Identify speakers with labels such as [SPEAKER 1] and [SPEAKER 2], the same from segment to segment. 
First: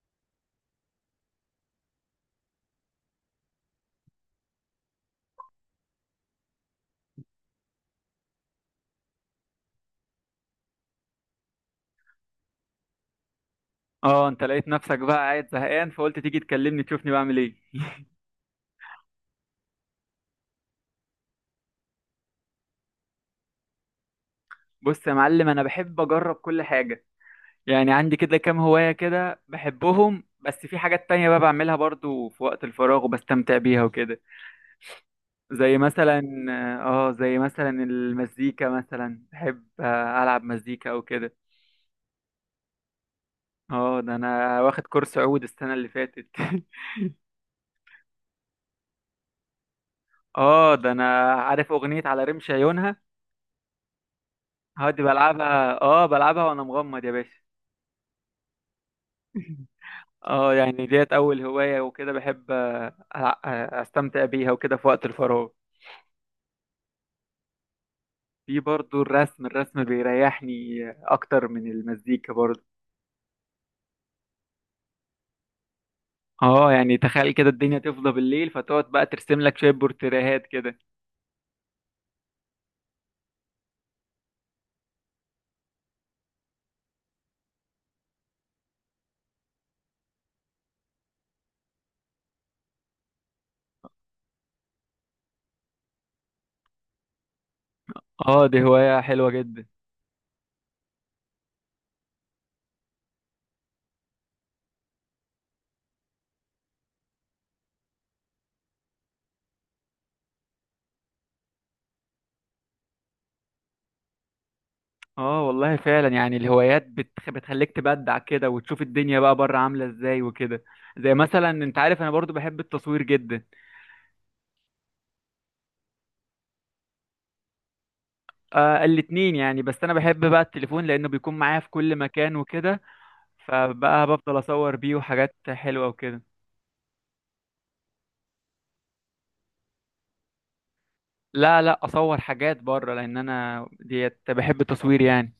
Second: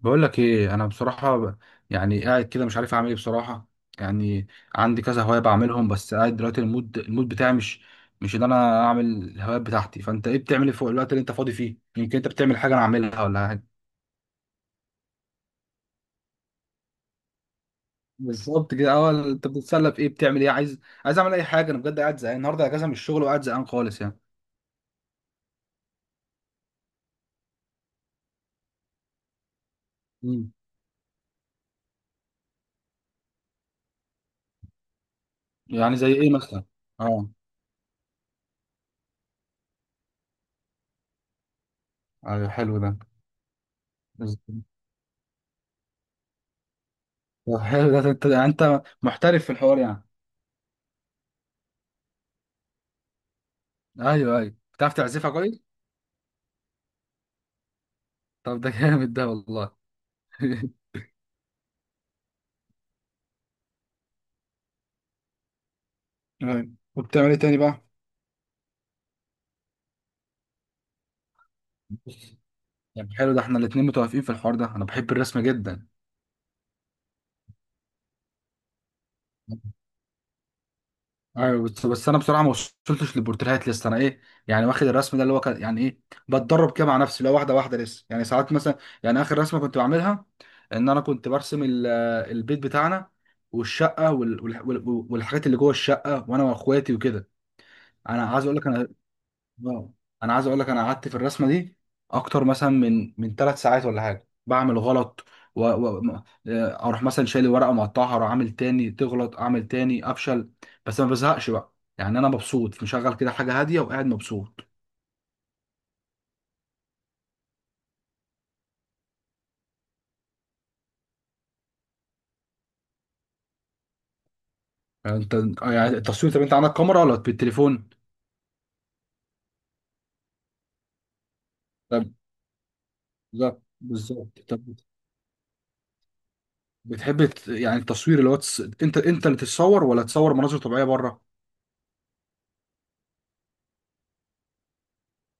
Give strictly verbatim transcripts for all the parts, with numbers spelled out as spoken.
[SPEAKER 1] بقول لك ايه انا بصراحه ب- يعني قاعد كده مش عارف اعمل ايه بصراحه يعني. عندي كذا هوايه بعملهم، بس قاعد دلوقتي المود المود بتاعي مش مش ان انا اعمل الهوايات بتاعتي. فانت ايه بتعمل إيه في الوقت اللي انت فاضي فيه؟ يمكن انت بتعمل حاجه انا اعملها ولا حاجه.
[SPEAKER 2] اه، انت لقيت نفسك بقى قاعد زهقان فقلت تيجي تكلمني تشوفني بعمل ايه؟
[SPEAKER 1] بالظبط كده، اول انت بتتسلى في ايه، بتعمل ايه؟ عايز عايز اعمل اي حاجه، انا بجد قاعد زهقان، النهارده اجازه من الشغل وقاعد زهقان خالص يعني.
[SPEAKER 2] بص يا معلم، انا بحب اجرب كل حاجه. يعني عندي كده كام هوايه كده بحبهم،
[SPEAKER 1] مم.
[SPEAKER 2] بس في حاجات تانية بقى بعملها برضو في وقت الفراغ وبستمتع بيها وكده. زي
[SPEAKER 1] يعني زي
[SPEAKER 2] مثلا
[SPEAKER 1] ايه مثلا؟
[SPEAKER 2] اه
[SPEAKER 1] اه.
[SPEAKER 2] زي مثلا المزيكا مثلا، بحب آه، العب مزيكا او كده.
[SPEAKER 1] أيوة، حلو ده.
[SPEAKER 2] اه ده انا واخد كورس عود السنه اللي فاتت
[SPEAKER 1] طب حلو ده انت، انت محترف في الحوار يعني.
[SPEAKER 2] اه ده انا عارف اغنيه على رمش عيونها.
[SPEAKER 1] ايوه ايوه، بتعرف
[SPEAKER 2] هادي
[SPEAKER 1] تعزفها.
[SPEAKER 2] بلعبها، اه بلعبها وانا مغمض يا باشا.
[SPEAKER 1] طب ده جامد ده والله.
[SPEAKER 2] اه يعني ديت اول هواية، وكده بحب آه، أ- استمتع بيها وكده في وقت الفراغ.
[SPEAKER 1] أيوة. وبتعمل ايه تاني بقى؟
[SPEAKER 2] في برضو الرسم، الرسم بيريحني اكتر من المزيكا برضو.
[SPEAKER 1] طب حلو ده، احنا الاتنين متوافقين في الحوار ده، انا بحب الرسم جدا.
[SPEAKER 2] اه يعني تخيل كده الدنيا تفضى بالليل فتقعد بقى ترسم لك شوية بورتريهات كده.
[SPEAKER 1] ايوه، بس, بس انا بصراحه ما وصلتش للبورتريهات لسه، انا ايه يعني واخد الرسم ده اللي هو كان- يعني ايه، بتدرب كده مع نفسي، لو واحده واحده لسه، يعني ساعات مثلا، يعني اخر رسمه كنت بعملها ان انا كنت برسم ال- البيت بتاعنا والشقه وال- وال- وال- والحاجات اللي جوه الشقه وانا واخواتي وكده. انا عايز
[SPEAKER 2] اه
[SPEAKER 1] اقول
[SPEAKER 2] دي
[SPEAKER 1] لك انا.
[SPEAKER 2] هواية حلوة جدا.
[SPEAKER 1] واو. انا عايز اقول لك، انا قعدت في الرسمه دي اكتر مثلا من من ثلاث ساعات ولا حاجه، بعمل غلط و... و... م- آه، اروح مثلا شايل ورقه مقطعها، اروح عامل تاني تغلط، اعمل تاني افشل، بس ما بزهقش بقى يعني، انا مبسوط مشغل كده حاجه هاديه وقاعد مبسوط.
[SPEAKER 2] اه والله فعلا، يعني الهوايات بتخ... بتخليك تبدع كده وتشوف الدنيا بقى بره عاملة ازاي وكده. زي مثلا انت عارف انا برضو بحب التصوير جدا.
[SPEAKER 1] يعني انت، يعني التصوير، طب انت عندك كاميرا ولا بالتليفون؟
[SPEAKER 2] آه الاتنين يعني، بس انا بحب بقى التليفون لانه بيكون معايا في كل
[SPEAKER 1] طب،
[SPEAKER 2] مكان وكده.
[SPEAKER 1] بالظبط
[SPEAKER 2] فبقى
[SPEAKER 1] بالظبط،
[SPEAKER 2] بفضل
[SPEAKER 1] طب
[SPEAKER 2] اصور بيه وحاجات حلوه وكده.
[SPEAKER 1] بتحب ت- يعني التصوير اللي هو تس... انت انت اللي تتصور ولا تصور مناظر طبيعيه بره؟
[SPEAKER 2] لا لا اصور حاجات بره، لان انا ديت بحب التصوير يعني.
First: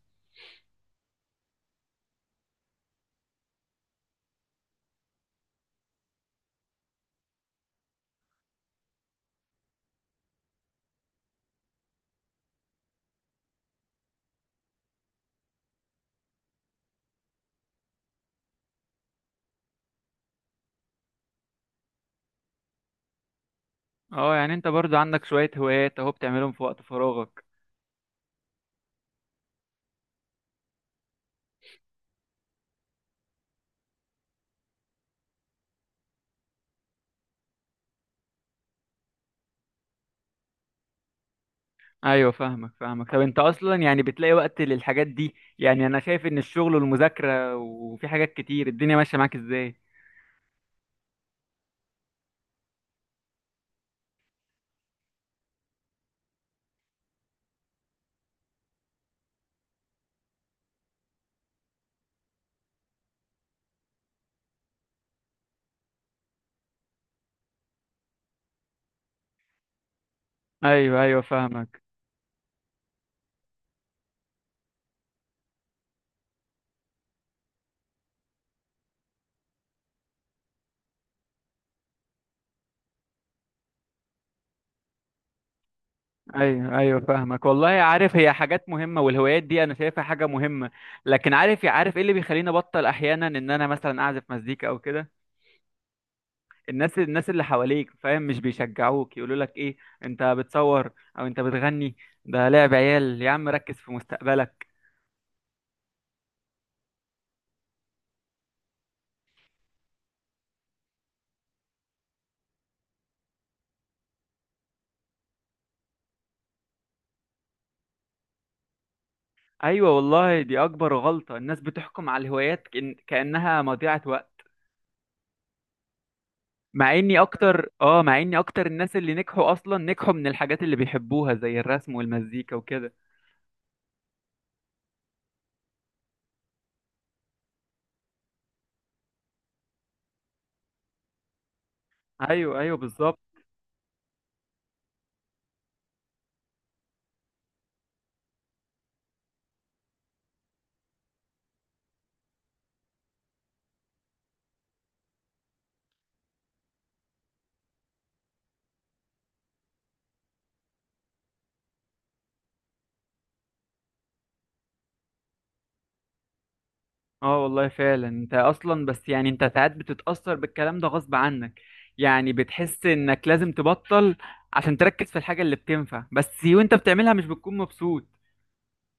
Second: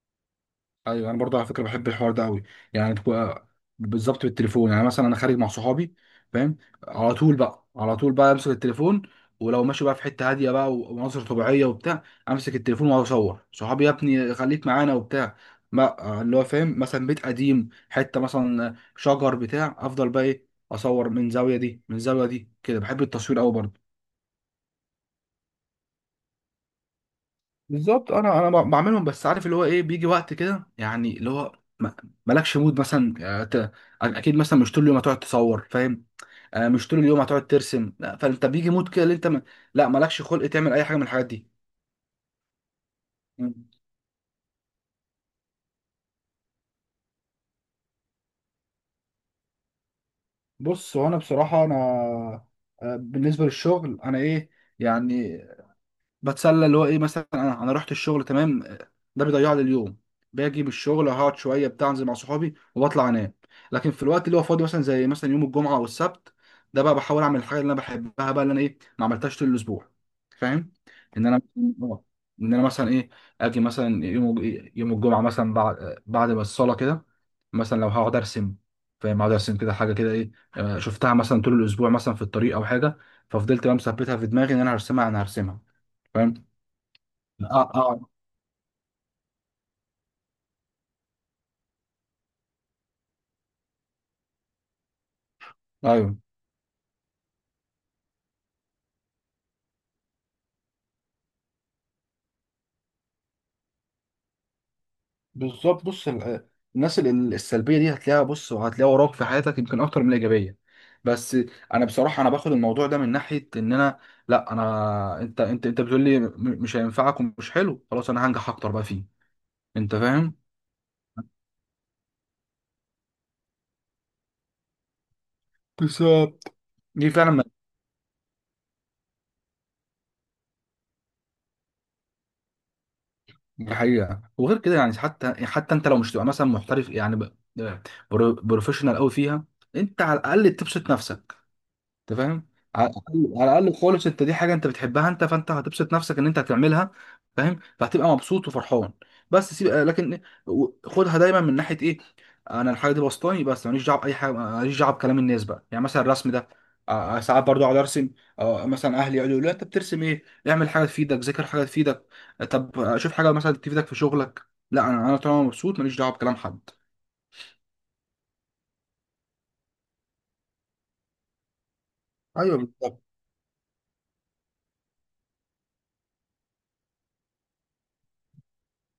[SPEAKER 1] ايوه انا برضه على فكره بحب الحوار ده قوي، يعني تبقى بالظبط بالتليفون. يعني مثلا انا خارج مع صحابي، فاهم؟ على طول بقى، على طول بقى امسك التليفون، ولو ماشي بقى في حته هاديه بقى ومناظر طبيعيه وبتاع، امسك التليفون واقعد اصور صحابي، يا ابني خليك معانا وبتاع، ما اللي هو فاهم، مثلا بيت قديم، حته مثلا شجر بتاع، افضل بقى ايه، اصور من زاويه دي من زاويه دي كده، بحب التصوير قوي برضه.
[SPEAKER 2] اه يعني انت برضو عندك شويه هوايات اهو بتعملهم في وقت فراغك.
[SPEAKER 1] بالظبط، انا انا ب- بعملهم، بس عارف اللي هو ايه، بيجي وقت كده يعني اللي هو ما- مالكش مود مثلا، آه، ت- اكيد مثلا مش طول اليوم هتقعد تصور، فاهم؟ آه، مش طول اليوم هتقعد ترسم، لا، فانت بيجي مود كده اللي انت ما... لا مالكش خلق تعمل اي حاجه من الحاجات دي.
[SPEAKER 2] ايوه فاهمك فاهمك. طب انت
[SPEAKER 1] مم.
[SPEAKER 2] اصلا يعني بتلاقي وقت للحاجات دي؟ يعني انا شايف ان الشغل والمذاكره وفي حاجات كتير، الدنيا ماشيه معاك ازاي؟
[SPEAKER 1] بص هو انا بصراحه انا، آه، بالنسبه للشغل انا ايه يعني بتسلى اللي هو ايه، مثلا انا انا رحت الشغل تمام، ده بيضيع لي اليوم، باجي من الشغل هقعد شويه بتاع، انزل مع صحابي وبطلع انام. لكن في الوقت اللي هو فاضي، مثلا زي مثلا يوم الجمعه او السبت، ده بقى بحاول اعمل الحاجه اللي انا بحبها بقى، اللي انا ايه ما عملتهاش طول الاسبوع، فاهم؟
[SPEAKER 2] ايوه ايوه
[SPEAKER 1] ان انا،
[SPEAKER 2] فاهمك.
[SPEAKER 1] آه، ان انا مثلا ايه، اجي مثلا يوم، يوم الجمعه مثلا، بعد بعد ما الصلاه كده، مثلا لو هقعد ارسم، فاهم؟ هقعد ارسم كده حاجه كده ايه، آه، شفتها مثلا طول الاسبوع مثلا في الطريق او حاجه، ففضلت بقى مثبتها في دماغي ان انا هرسمها، انا هرسمها، فاهم؟
[SPEAKER 2] ايوه ايوه فاهمك
[SPEAKER 1] اه
[SPEAKER 2] والله.
[SPEAKER 1] اه.
[SPEAKER 2] عارف، هي حاجات مهمه والهوايات دي انا شايفها حاجه مهمه. لكن عارف عارف ايه اللي بيخليني ابطل احيانا ان انا مثلا اعزف مزيكا او كده؟
[SPEAKER 1] ايوه
[SPEAKER 2] الناس الناس اللي حواليك، فاهم، مش بيشجعوك، يقولوا لك ايه، انت بتصور او انت بتغني، ده لعب عيال يا عم، ركز في مستقبلك.
[SPEAKER 1] بالظبط، بص ال- الناس ال- ال- السلبيه دي هتلاقيها، بص، وهتلاقيها وراك في حياتك يمكن اكتر من الايجابيه، بس انا بصراحه انا باخد الموضوع ده من ناحيه ان انا، لا انا، انت انت انت بتقول لي م- مش هينفعك ومش حلو، خلاص انا هنجح اكتر بقى فيه، انت
[SPEAKER 2] ايوه
[SPEAKER 1] فاهم؟
[SPEAKER 2] والله، دي اكبر غلطة. الناس بتحكم على الهوايات كأن- كأنها مضيعة وقت.
[SPEAKER 1] بالظبط،
[SPEAKER 2] مع
[SPEAKER 1] دي
[SPEAKER 2] اني
[SPEAKER 1] فعلا
[SPEAKER 2] اكتر اه مع اني اكتر الناس اللي نجحوا اصلا نجحوا من الحاجات اللي بيحبوها زي الرسم والمزيكا وكده.
[SPEAKER 1] الحقيقه. وغير كده يعني، حتى حتى انت لو مش تبقى مثلا محترف، يعني ب- بر- بروفيشنال قوي فيها، انت على الاقل تبسط نفسك، انت فاهم؟
[SPEAKER 2] ايوه ايوه
[SPEAKER 1] على
[SPEAKER 2] بالظبط.
[SPEAKER 1] الاقل، على الاقل خالص، انت دي حاجه انت بتحبها انت، فانت هتبسط نفسك ان انت هتعملها، فاهم؟ فهتبقى مبسوط وفرحان، بس سيب، آه، لكن و- خدها دايما من ناحيه ايه، انا الحاجه دي بسطاني، بس ماليش دعوه باي حاجه، ماليش دعوه بكلام الناس بقى. يعني مثلا الرسم ده، آه، آه، ساعات برضو اقعد ارسم، آه، مثلا اهلي يقولوا لي لا انت بترسم ايه، اعمل حاجه تفيدك، ذاكر حاجه تفيدك، طب آه، شوف حاجه مثلا تفيدك في شغلك، لا انا، انا طالما مبسوط ماليش دعوه بكلام حد.
[SPEAKER 2] اه والله فعلا، انت اصلا بس يعني انت ساعات بتتأثر بالكلام ده غصب عنك، يعني
[SPEAKER 1] ايوه
[SPEAKER 2] بتحس
[SPEAKER 1] بالظبط.
[SPEAKER 2] انك لازم تبطل عشان تركز في الحاجة اللي بتنفع بس، وانت بتعملها مش بتكون مبسوط.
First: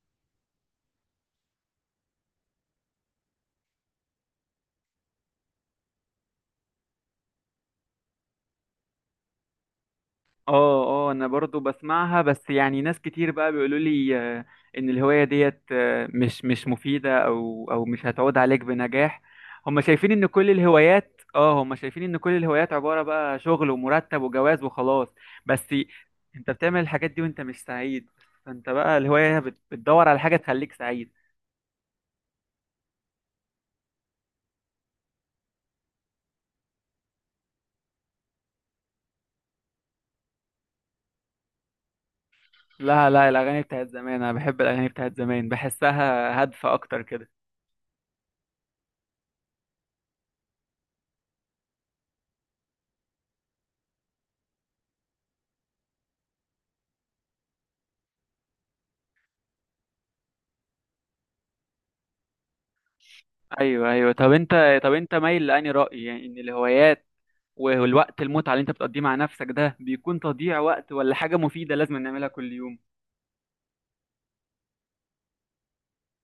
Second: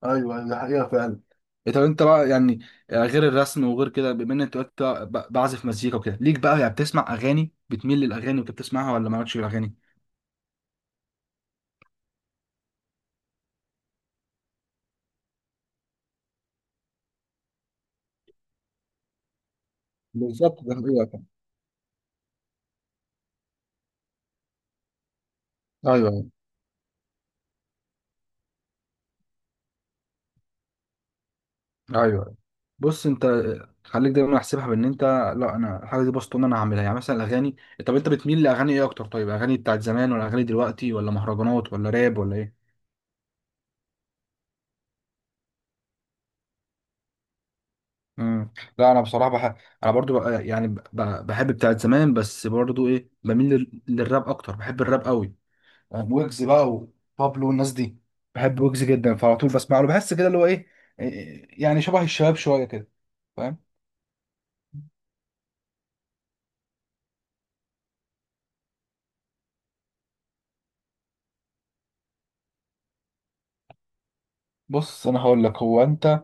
[SPEAKER 1] ايوه أيوة، ده حقيقه فعلا. إيه، طب انت بقى يعني، غير الرسم وغير كده، بما ان انت قلت بقى- ب- بعزف مزيكا وكده، ليك بقى يعني بتسمع اغاني؟ بتميل للاغاني وانت بتسمعها ولا مالكش في الاغاني؟
[SPEAKER 2] اه اه انا برضو بسمعها، بس يعني ناس كتير بقى بيقولوا لي آه، ان الهواية ديت آه، مش مش مفيدة او او مش هتعود عليك بنجاح. هم شايفين ان كل
[SPEAKER 1] بالظبط ده حقيقة
[SPEAKER 2] الهوايات
[SPEAKER 1] فعلا.
[SPEAKER 2] اه هم شايفين ان كل الهوايات عبارة بقى شغل ومرتب وجواز وخلاص. بس
[SPEAKER 1] ايوه ايوه
[SPEAKER 2] انت بتعمل الحاجات دي وانت مش سعيد، فانت بقى الهواية بت- بتدور على حاجة تخليك سعيد.
[SPEAKER 1] ايوه. بص انت، خليك دايما احسبها بان انت، لا انا الحاجه دي بسطون انا هعملها، يعني مثلا الاغاني، طب انت بتميل لاغاني ايه اكتر؟ طيب اغاني بتاعت زمان ولا اغاني دلوقتي ولا مهرجانات ولا راب ولا ايه؟
[SPEAKER 2] لا لا، الاغاني بتاعت زمان، انا بحب الاغاني بتاعت زمان، بحسها هادفة اكتر كده.
[SPEAKER 1] مم. لا انا بصراحه بح... انا برضو بق... يعني ب... بحب بتاعت زمان، بس برضو ايه بميل لل... للراب اكتر، بحب الراب قوي، يعني ويجز بقى وبابلو والناس دي، بحب ويجز جدا، فعلى طول بسمع له، بحس كده اللي هو ايه، إيه، يعني شبه الشباب شويه كده، فاهم؟
[SPEAKER 2] ايوه ايوه. طب انت طب انت مايل لاني رأي يعني ان الهوايات والوقت المتعة اللي انت بتقضيه مع نفسك ده بيكون تضييع وقت، ولا حاجة مفيدة لازم نعملها كل يوم؟
[SPEAKER 1] بص انا هقول لك هو انت،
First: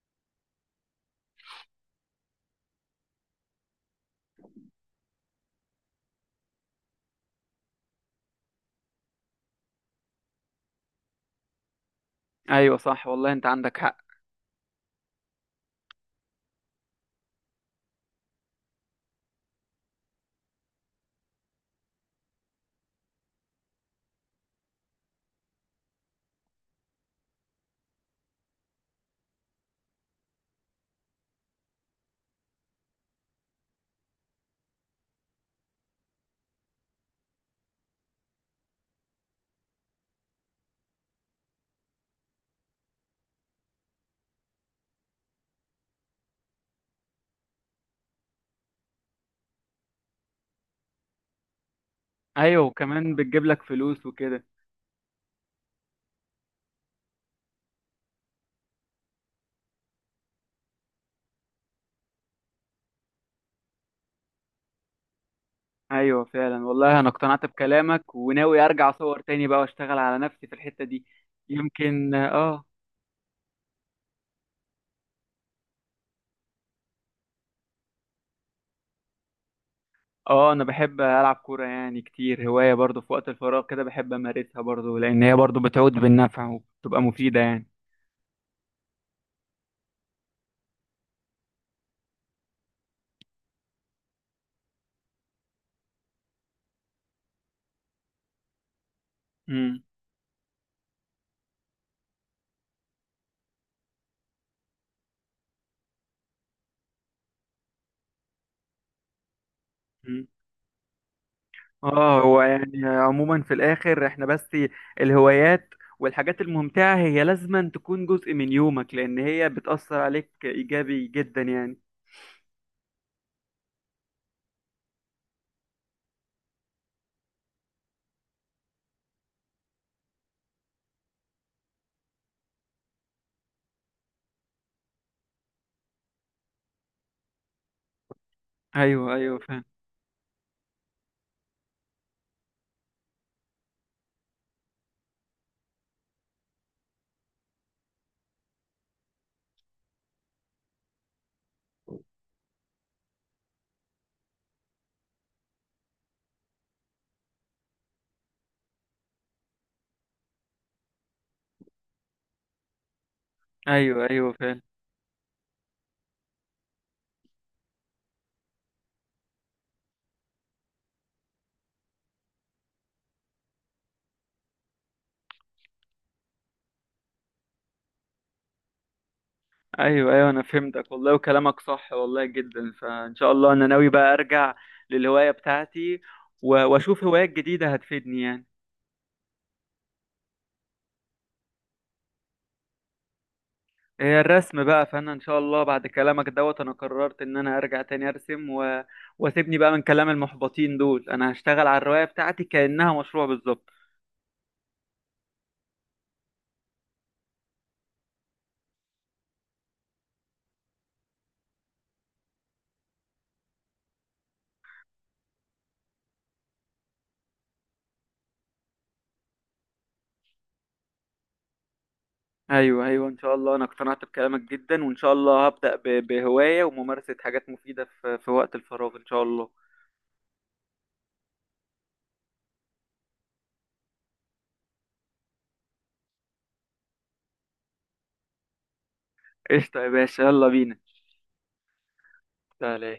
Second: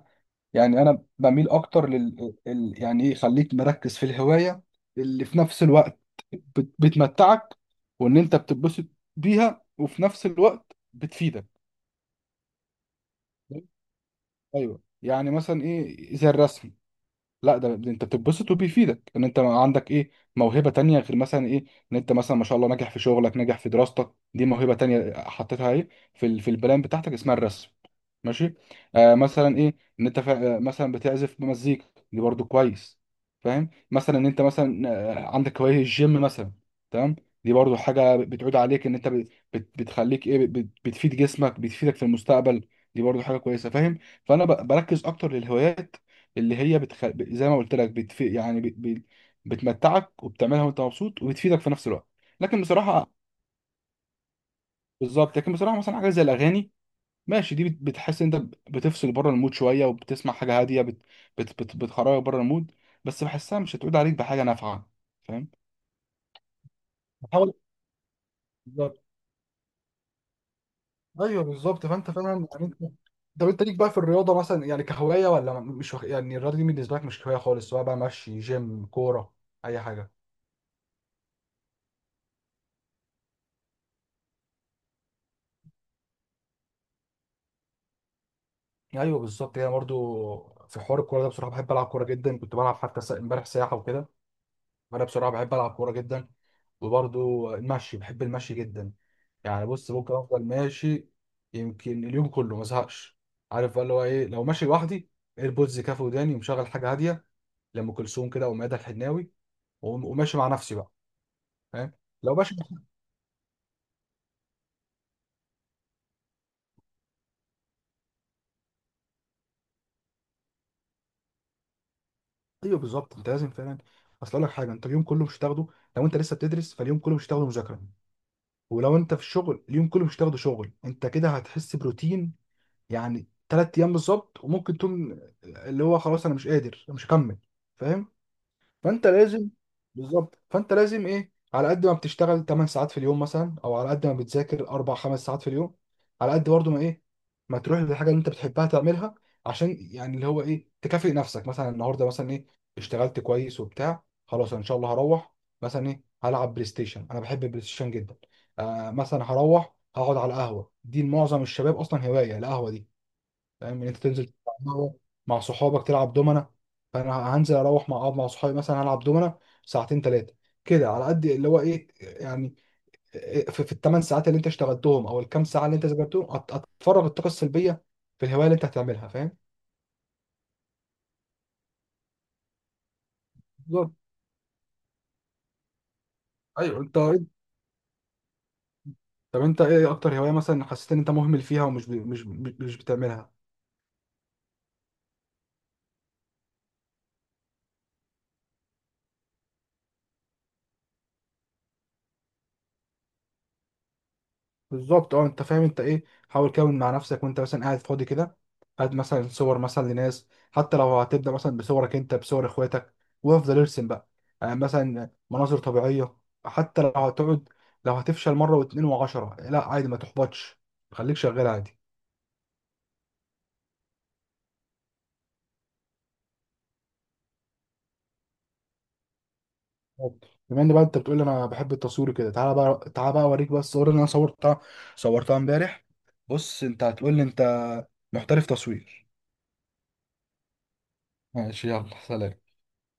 [SPEAKER 1] يعني انا بميل اكتر لل ال... يعني ايه، خليك مركز في الهوايه اللي في نفس الوقت بت... بتمتعك وان انت بتتبسط بيها، وفي نفس الوقت بتفيدك.
[SPEAKER 2] ايوه صح والله، انت عندك حق.
[SPEAKER 1] ايوه يعني مثلا ايه، زي الرسم، لا ده ده انت بتتبسط وبيفيدك، ان انت عندك ايه، موهبه تانية غير مثلا ايه، ان انت مثلا ما شاء الله ناجح في شغلك ناجح في دراستك، دي موهبه تانية حطيتها ايه في ال- في البلان بتاعتك اسمها الرسم، ماشي. آه مثلا ايه، ان انت فا... آه، مثلا بتعزف مزيكا، دي برضو كويس، فاهم؟ مثلا ان انت مثلا، آه، عندك هوايه الجيم مثلا، تمام؟ دي برضو حاجه بتعود عليك، ان انت بت... بت- بتخليك ايه، بت... بتفيد جسمك، بتفيدك في المستقبل، دي برضو حاجه كويسه، فاهم؟ فانا ب... بركز اكتر للهوايات اللي هي بتخ... ب- زي ما قلت لك بتف... يعني ب... ب... بتمتعك، وبتعملها وانت مبسوط، وبتفيدك في نفس الوقت. لكن
[SPEAKER 2] ايوه، وكمان
[SPEAKER 1] بصراحه،
[SPEAKER 2] بتجيب لك فلوس وكده.
[SPEAKER 1] بالظبط لكن بصراحه، مثلا حاجه زي الاغاني، ماشي دي بت... بتحس انت ب- بتفصل بره المود شويه، وبتسمع حاجه هاديه بت... بت... بت... بتخرجك بره المود، بس بحسها مش هتعود عليك بحاجه نافعه، فاهم؟
[SPEAKER 2] ايوه فعلا والله، انا اقتنعت
[SPEAKER 1] بحاول.
[SPEAKER 2] بكلامك وناوي ارجع
[SPEAKER 1] بالظبط.
[SPEAKER 2] اصور تاني بقى واشتغل على نفسي في الحتة دي.
[SPEAKER 1] ايوه بالظبط، فانت
[SPEAKER 2] يمكن
[SPEAKER 1] فعلا يعني
[SPEAKER 2] اه.
[SPEAKER 1] انت، طب انت ليك بقى في الرياضه مثلا، يعني كهوايه؟ ولا م- مش وخ... يعني الرياضه دي بالنسبه لك مش هوايه خالص، سواء بقى مشي، جيم، كوره، اي حاجه؟
[SPEAKER 2] اه انا بحب العب كورة يعني كتير، هواية برضو في وقت الفراغ كده بحب امارسها برضو، لان هي برضو بتعود بالنفع وبتبقى مفيدة يعني.
[SPEAKER 1] ايوه بالظبط، هي برضو في حوار الكوره ده، بصراحه بحب العب كوره جدا، كنت بلعب حتى سا- امبارح سياحه وكده، فانا بصراحه بحب العب كوره جدا، وبرضو المشي، بحب المشي جدا، يعني بص ممكن افضل ماشي، يمكن اليوم كله ما ازهقش، عارف بقى اللي هو ايه، لو ماشي لوحدي ايربودز كافي وداني ومشغل حاجه هاديه، لام كلثوم كده او ميادة الحناوي، وم-
[SPEAKER 2] امم.
[SPEAKER 1] وماشي مع نفسي بقى، فاهم؟
[SPEAKER 2] اه
[SPEAKER 1] لو
[SPEAKER 2] هو
[SPEAKER 1] ماشي.
[SPEAKER 2] يعني عموما في الاخر احنا بس الهوايات والحاجات الممتعة هي لازما تكون جزء من يومك، لان هي بتأثر عليك ايجابي جدا يعني.
[SPEAKER 1] ايوه بالظبط، انت لازم فعلا، اصل اقول لك حاجه، انت اليوم كله مش هتاخده، لو انت لسه بتدرس فاليوم كله مش هتاخده مذاكره، ولو انت في الشغل اليوم كله مش تاخده شغل، انت كده هتحس بروتين، يعني تلات ايام بالظبط، وممكن تقوم اللي هو خلاص انا مش قادر انا مش هكمل، فاهم؟ فانت
[SPEAKER 2] ايوه ايوه
[SPEAKER 1] لازم،
[SPEAKER 2] فاهم.
[SPEAKER 1] بالظبط فانت لازم ايه، على قد ما بتشتغل 8 ساعات في اليوم مثلا، او على قد ما بتذاكر اربع 5 ساعات في اليوم، على قد برضه ما ايه ما تروح للحاجه اللي انت بتحبها تعملها، عشان يعني اللي هو ايه تكافئ نفسك، مثلا النهارده مثلا ايه اشتغلت كويس وبتاع، خلاص أنا ان شاء الله هروح مثلا ايه هلعب بلاي ستيشن، انا بحب البلاي ستيشن جدا، آه مثلا هروح هقعد على القهوه، دي معظم الشباب اصلا هوايه القهوه دي، فاهم؟ ان انت
[SPEAKER 2] ايوه
[SPEAKER 1] تنزل
[SPEAKER 2] ايوه فاهم.
[SPEAKER 1] تلعب مع مع صحابك تلعب دومنا، فانا هنزل اروح مع، اقعد مع صحابي مثلا هلعب دومنا ساعتين ثلاثه كده، على قد اللي هو ايه يعني، في, في الثمان ساعات اللي انت اشتغلتهم او الكام ساعه اللي انت ذاكرتهم، أت- اتفرغ الطاقه السلبيه في الهوايه اللي انت هتعملها، فاهم؟
[SPEAKER 2] ايوه ايوه، انا فهمتك والله وكلامك صح والله جدا، فان شاء الله انا ناوي
[SPEAKER 1] بالظبط.
[SPEAKER 2] بقى ارجع للهواية بتاعتي و-
[SPEAKER 1] ايوه انت،
[SPEAKER 2] واشوف هوايات جديدة هتفيدني يعني.
[SPEAKER 1] طب انت ايه اكتر هوايه مثلا حسيت ان انت مهمل فيها ومش ب... مش مش بتعملها؟
[SPEAKER 2] هي الرسم بقى، فانا ان شاء الله بعد كلامك دوت انا قررت ان انا ارجع تاني ارسم و... واسيبني بقى من كلام المحبطين دول. انا هشتغل على الرواية بتاعتي كأنها مشروع بالظبط.
[SPEAKER 1] بالظبط اه، انت فاهم انت ايه، حاول كده مع نفسك وانت مثلا قاعد فاضي كده، هات مثلا صور مثلا لناس، حتى لو هتبدا مثلا بصورك انت، بصور اخواتك، وافضل ارسم بقى، يعني مثلا مناظر طبيعيه، حتى لو هتقعد لو هتفشل مره واتنين وعشرة، لا عادي ما تحبطش، خليك شغال عادي.
[SPEAKER 2] ايوه ايوه ان شاء الله، انا اقتنعت بكلامك جدا، وان شاء الله هبدأ ب... بهواية وممارسة حاجات مفيدة في... في وقت الفراغ ان شاء الله.
[SPEAKER 1] طب، بما ان بقى انت بتقول انا بحب التصوير كده، تعالى بقى، تعالى بقى اوريك بقى الصور اللي انا صورتها، صورتها امبارح، بص انت هتقول لي انت محترف تصوير.
[SPEAKER 2] قشطة يا باشا، يلا بينا.
[SPEAKER 1] ماشي يلا سلام.
[SPEAKER 2] سلام.